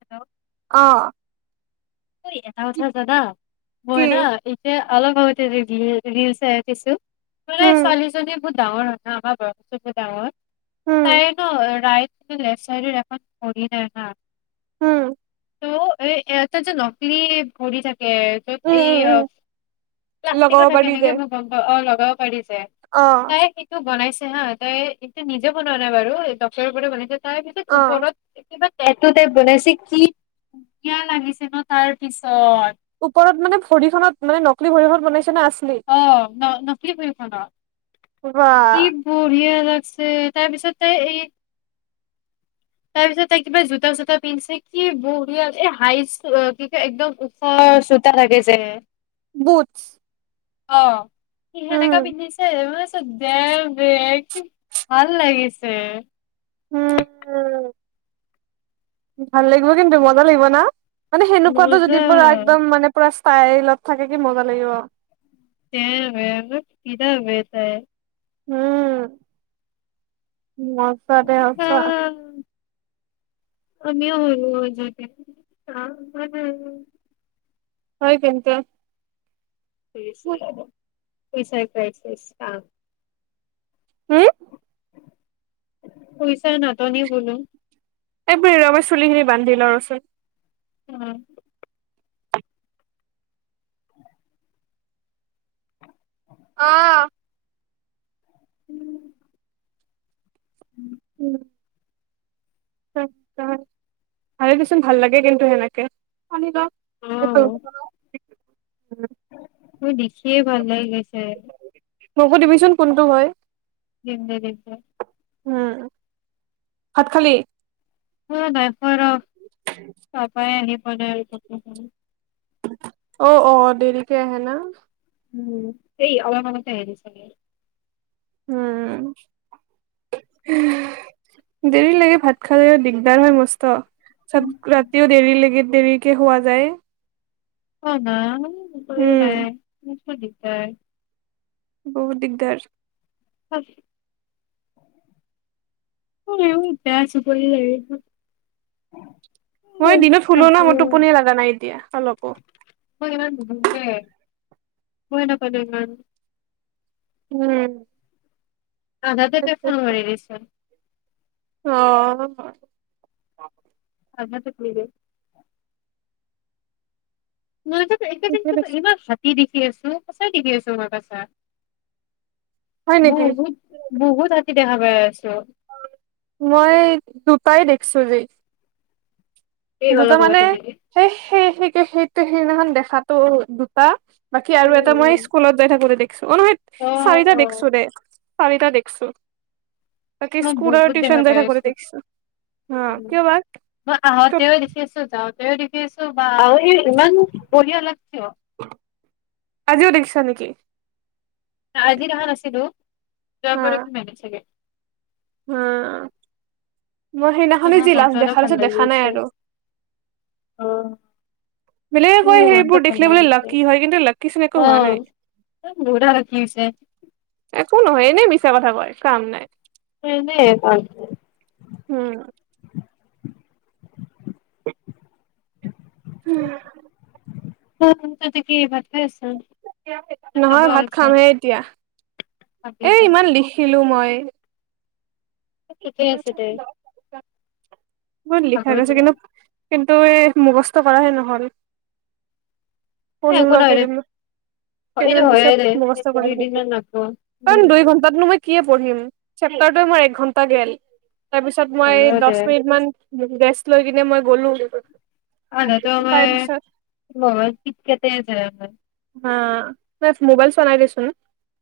Hello. অহ। ঐ, এটা কথা জানা কি মই না এই যে অলপ আগতে [unintelligible] ৰীল চাই উঠিছোঁ। [unintelligible] উম, ছোৱালীজনী বহুত ডাঙৰ হয় হা আমাৰ বয়সতকৈ ডাঙৰ। উম, [unintelligible] ৰাইট এই লেফ্ট চাইদে [unintelligible] যায় হা। উম। অ', এ এয়া তাজে লগ তুমি পঢ়ি থাক তে ত'ত উম, এই উম, অ উম, প্লাষ্টিকো লগাব থাকে পাৰি যে। এনেকে মই গম পাওঁ। অ', পাৰি। তে অ', তাই সেইটো বনাইছে। হা তাই এইটো নিজে বনোৱা নাই বাৰু, ডক্টৰৰ পৰা বনাইছে। তাৰ পিছত অ', ওপৰত কিবা এইটো তাই বনাইছে কি কিয়া লাগিছে ন? তাৰ পিছত ওপৰত মানে ভৰি খত মানে নককলি ভৰিখন বনাইছে? নকলি নে আছলি? [unintelligible] বা। কি বঢ়িয়া। [inaudible] আছে তাৰপিছত তাই এটা তাৰ পিছত তাই কিবা জোতা চোতা পিন্ধছে কি বঢ়িয়া এ [unintelligible] কি কয় একদম উখ জোতা লাগে যে। বুটচ? অ', স সেনেকা পিন্ধিছে মানে [unintelligible] ভাল লাগিছে। উম, ভাল লাগিব কিন্তু মজা লাগিব ন? মানে সেনেকুৱাতটো মজা যদি পুৰা একদম মানে পুৰা তাইৰ লগত থাকে কি মজা লাগিব। [unintelligible] উম উ মছা দে আছা আহ আমিও যদি [unintelligible] হয় কিন্তু [unintelligible] [unintelligible] হম পইচা নাটনি বোলো। এক মিনিট ৰবা, চুলিখিনি বান্ধি লওঁ ৰচোন। উম। অ'। [unintelligible] [unintelligible] ভালে দেচোন, ভাল লাগে কিন্তু সেনেকে [unintelligible] সেইটো [unintelligible] কি ভাল লাগি গৈছে মোকো দিবিচোন, কোনটো হয় [unintelligible] উম, ভাত খালি? উ, নাই [unintelligible] বনাই থাকোঁ অ', অ', দেৰিকে আহে না? উম, এই অলপ আগতে আহি গৈছেহি উম! দেৰি লাগে, ভাত খালে দিগদাৰ হয় মস্ত। চব ৰাতিও দেৰি লাগে দেৰিকে সুৱা যায়। অ! নাই একোয়ে নাই। উম বৰ দিগদাৰ। বহুত দিগদাৰ। তয়াছ কৰি ল [inaudible] মই দিনত শুলোঁ ন, মোৰ টোপনি লাগা নাই এতিয়া অলপো। কই নাপ দে মমান [inaudible] উম! ! আধাতে তাই ফোন মাৰি দিছে। অ'। [unintelligible] মইজ একে যেিন ঠিকে কি দেচোন ক্ষতি দিছ [inaudible] তিকি আছো, সঁচাই তিকি আছো ম পচা। হয় নেকি বহুত, বহুত আ কেতিয়া, ভাৱে মই দুটাই দেখ চজি এই দুটা অলপ মানে আগতে নেকি সেই-সেই-সেই-সেই সেইদিনাখন দেখাতো দুটা বাকী আৰু এটা উম মই উম স্কুলত যাই থাকোতে দেখিছো অ', নহয় চাৰিটা অ', দেখছো দে। চাৰিটা দেখছো। বাকি মই স্কুল আৰু বহুত টিউশন দেখা যাই পাই থাকোতে আছো। দেখছো, হম, উম, কিয় বা? [unintelligible] [unintelligible] দেখি আছো বা [unintelligible] ইমান বঢ়িয়া লাগছি। আজিও দেখিছা নেকি আজি অহা নাছিলো [unintelligible] চাগে। উম। মই ত' সেইদিনাখনে মোৰ যি মনটো লাষ্ট অলপ দেখা ভাল পাইছো লাগি দেখা নাই গৈছে। আৰু। অ', বেলেগে কয় মনটো সেইবোৰ ভাল দেখিলে বোলে লাগিছে লাকি হয় কিন্তু লাকি চোন একো হোৱা নাই অ', [unintelligible] কো নহয় এনেই মিছা কথা কয়, কাম নাই। উম [unintelligible] উম। [unintelligible] নে খাব নহয় ভাত হৈছে? খামহে এতিয়া। এ ইমান লিখিলো মই। [inaudible] ঠিকে আছে দে, বত খাব লিখা গৈছে যোৱা। কিন্তু কিন্তু এই মুখস্থ কৰাহে নহ'ল। এ পঢ়িম একো ৰ' নহয় দে, কেইদিনমান এইটো কেইদিনমান হয়ে দে, পিছত মুগস্থ কৰিম দুইদিনমান লাগব। উম, কাৰণ দুই ঘন্টাতনো মই কি পঢ়িম চেপ্তাৰটোৱে মোৰ এক ঘণ্টা গেল। তাৰপিছত মই হয়ও দে। দহ মিনিট মান ৰেষ্ট লৈ কিনে মই গ'লো। আ নো তেওঁ তাৰ মই পিছত [unintelligible] তে [unintelligible] হা তাই মোবাইল চোৱা নাই দেচোন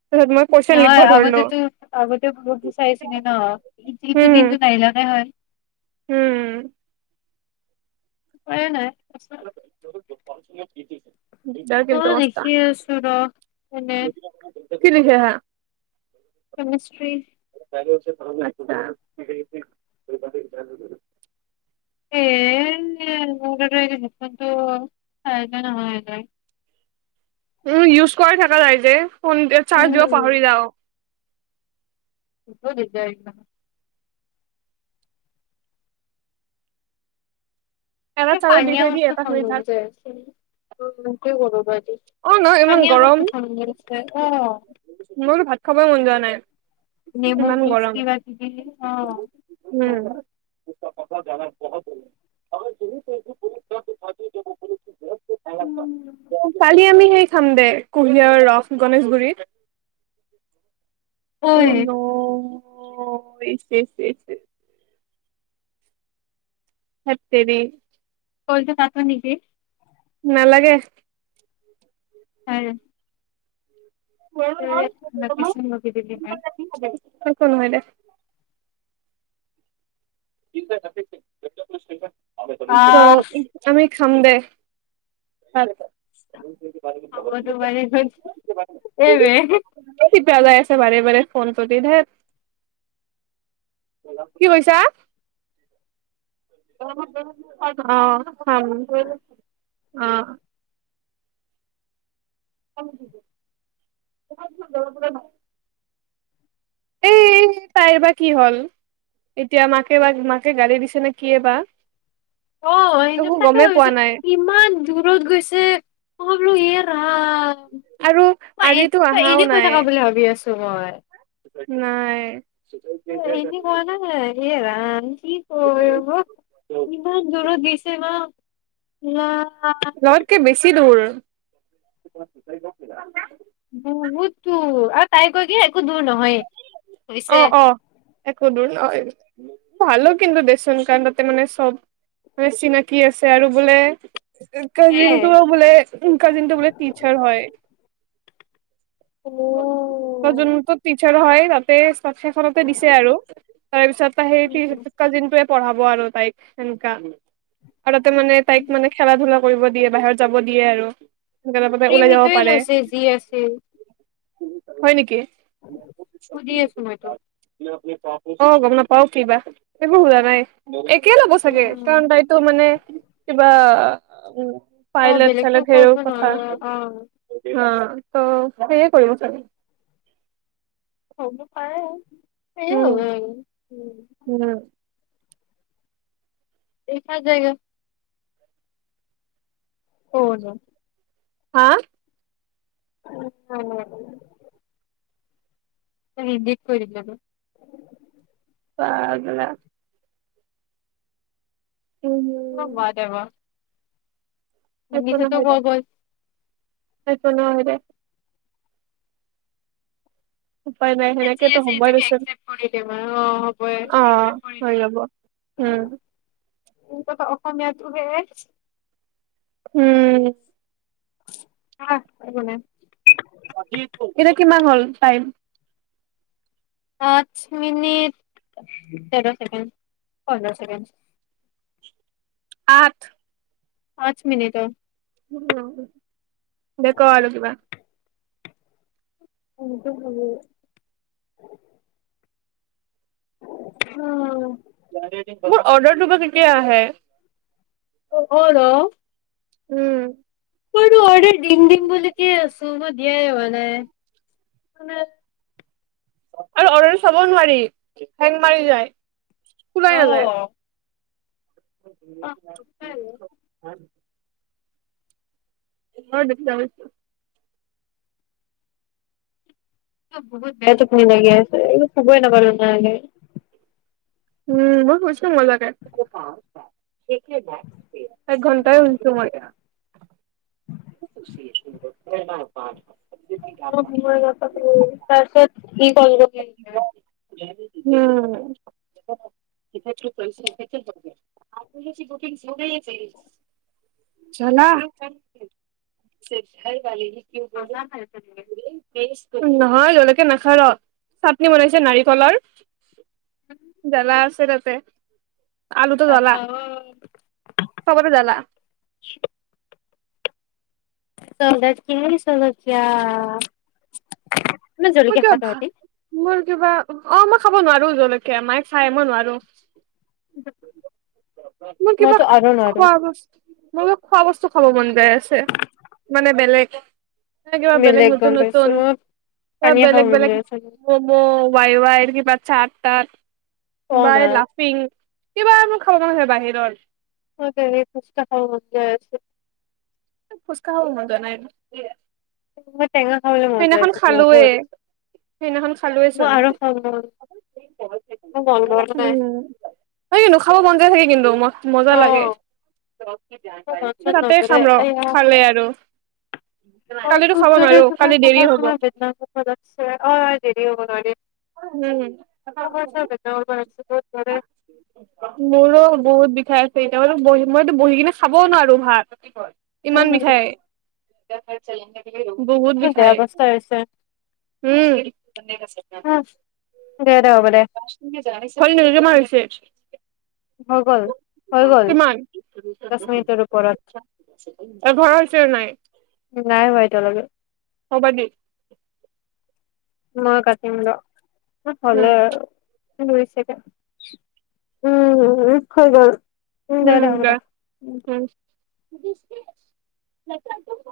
তাৰপিছত মই কুৱেশন লিখিব নহয় ধৰিলো আগতেটো আগতেও [unintelligible] বিচাৰিছিলে ন ইটো উম দিনটো নাহিলাকে হয় উম! [unintelligible] নাই আচ [unintelligible] অ, কিন্তু মস্ত দেখিয়ে আছো ৰ, এনে। [unintelligible] কেমেষ্ট্ৰি। [inaudible] [unintelligible] হয়নে নহয় গে। ইউ-ইউজ কৰি থাকা নাই যে। ফোন চাৰ্জ দিব উম পাহৰি যাওঁ। [unintelligible] [unintelligible] এটা [unintelligible] চাৰ্জত দি থৈ দি এটা শুনি থাক অ নহয় ইমান পনীয়া ভাত গৰম [inaudible] অ, মই বোলো ভাত খাবই মন যোৱা নাই নেমু ইমান জুছ গৰম কিবা কিবি অ, হয়, হয়। উম [inaudible] [inaudible] আমি উম সেই খাম দে, কুঁহিয়াৰ ৰস গণেশগুৰিত। ঐ অন। অ', [inaudible] হেত তেৰি। কলটো কাটো নেকি। নালাগে। আৰু। [inaudible] একো নহয় দে। [inaudible] আহ [unintelligible] আমি খামদে। [unintelligible] এ বে। টিপা যাই আছে বাৰে বাৰে ফোন প্ৰতি ধেৎ। কি কৈছা। [unintelligible] [inaudible] অ, [inaudible] অ। [unintelligible] [unintelligible] নাই এ, তাইৰ বা কি হ'ল। এতিয়া মাকে বা মাকে গালি দিছে নেক অ', সেইটো একো তাকে গমেই পোৱা ভাবিছো নাই ইমান দূৰত গৈছে, মই বলো ইয়াৰ আৰু এ, আজিতো তই আহাও এনেকৈ নাই থাকা বুলি ভাবি আছো মই। নাই। এনি কৰা নাই [unintelligible] অ' কি ক ইমান দূৰ দিছেে ম! না লকে বেছি কি দূৰ? [unintelligible] বুহুত দূৰ। আৰু তাই কই কি একো দূৰ নহয়েই। অ', অ'। একো দূৰ নয় [inaudible] ভালো কিন্তু দেচোন কাৰণ তাতে মানে চব মানে চিনাকি আছে আৰু বোলে হে কাজিন টো বোলে, কাজিন টো বোলে টিচাৰ হয়। অ [inaudible] কাজনটো টিচাৰ হয়। তাতে সেইখনতে দিছে আৰু, তাৰ পিছতে সেই উ কাজিনটোয়ে পঢ়াব আৰু। পাইপ সেনকা ঘৰতে মানে তাইক মানে খেলা ধূলা কৰিব দিয়ে বাহিৰত যাব দিয়ে আৰু। সেনেকে তাতে ওলাই ক্ৰীম যাব সিটোয়ে পাৰে লৈছে যি আছে। হয় নেকি? [unintelligible] [unintelligible] অ', গম নাপাওঁ কি বা? একো শুনা নাই। কে ল'ব চাগে উম, কাৰণ তাইতো মানে, কিবা উম। অ পাইলেট বেলেগতো চাইলেট হেও কৰিব কথা। নোৱাৰে অ অ'। ত সেয়ে কৰিব চাগে। [unintelligible] পাৰে। উম [unintelligible] উম দেখা যায়েগা। অ', ন হা? [unintelligible] [unintelligible] [unintelligible] উম [unintelligible] [unintelligible] ভাত বনাওহে দে উপায় নাই যি সেনেকেতো আছে হ'বই সেটোকে দেচোন একচেপ কৰি দিওঁ, অ', হ'বই অ' একচেপ কৰি হৈ দিওঁ। যাব। উম [unintelligible] অসমীয়া তোহে। উম। আহ, একো নাই। এতিয়া কিমান হ'ল টাইম? পাঁচ মিনিট, তেৰ চেকেণ্ড, পন্ধৰ ছেকেণ্ড। আঠ। পাঁচ মিনিটৰ। দে ক' আৰু কিবা। [unintelligible] অ'। মোৰ অৰ্ডাৰটো বা কেতিয়া আহে? [inaudible] উম। মই এইটো অৰ্ডাৰ দিম, দিম বুলিতেই আছো বাত বিয়াই হোৱা নাই [unintelligible] আৰু অৰ্ডাৰ চাব নোৱাৰি, হেং মাৰি যায়। খোলাই নাযায় অ'। [unintelligible] [unintelligible] বহুত বেয়া টোপনি লাগি আছে, এইবোৰ শুবৈ নাপালোঁ [unintelligible] উম, মই শুইছো মজাকে। [unintelligible] এক ঘণ্টাই শুইছো মই। [inaudible] [inaudible] [unintelligible] উম'। [unintelligible] জ্বলা। [inaudible] [unintelligible] নহয় জলকীয়া নাখা ৰ। চাটনি বনাইছে নাৰিকলৰ। জ্বালা আছে তাতে। আলুটো জ্বলা। চবতে জালা। [inaudible] মোৰ কিবা খা ভা, তহঁতি মোৰ কিবা অ, ম খাব নোৱাৰো জলকীয়া মাই খায় মই নোৱাৰো। মোৰ কিবা মইতো আৰু নোৱাৰো খোৱা বস্তু্, মোৰ খোৱা বস্তু খাব মন যায় আছে, মানে বেলেগ। না বেলেগ গম পাইছো। এ পানীয়ে খাব বেলেগ মন বেলেগ যায় আছে মোৰ। ম'ম' ৱাই-ৱাইৰ কিবা চাট-তাট কওঁ না হোৱাই লাফিং? কিবা মোৰ খাব মন আছে বাহিৰৰ। অঁ, পেহি ফুচকা খাব মন যায় আছে। ফুচকা খাব মন যোৱা নাই। [unintelligible] মন যায় সেইদিনাখন আছে খালোয়ে। বহুত সেইদিনাখন খালোয়ে মই চোন। আৰু খাব মন উম, হয় কিন্তু খাব মন যায় থাকে কিন্তু মজ মজা লাগে। এ তাতে খাম ৰ, খালে আৰু। কালিটো খাব নোৱাৰো। দেৰি হ'ব কোমৰ-চমৰে বেদনা কৰবা লাগছে, অয় দেৰি হ'ব না। হয় দে হুহম, মোৰো বহুত বিষায়। সেই টেবলত বহি মইতো বহি কিনে খাবও নোৱাৰোঁ ভাত ইমান বিষাই। [unintelligible] বহুত উ বেয়া বিষায় অৱস্থা হৈছে হম্ দে দে হ'ব দে [unintelligible] হৈ গল-হৈ গল কিমান দশ মিনিটৰ ওপৰত, এঘাৰ হৈছে নাই নাই হোৱা এতিয়ালৈকে। হবা দি। মই কাতিম ৰ। উম হ'লে আৰু। দুই ছেকেণ্ড, উম হৈ গ'ল। উম উম দে উম। [unintelligible]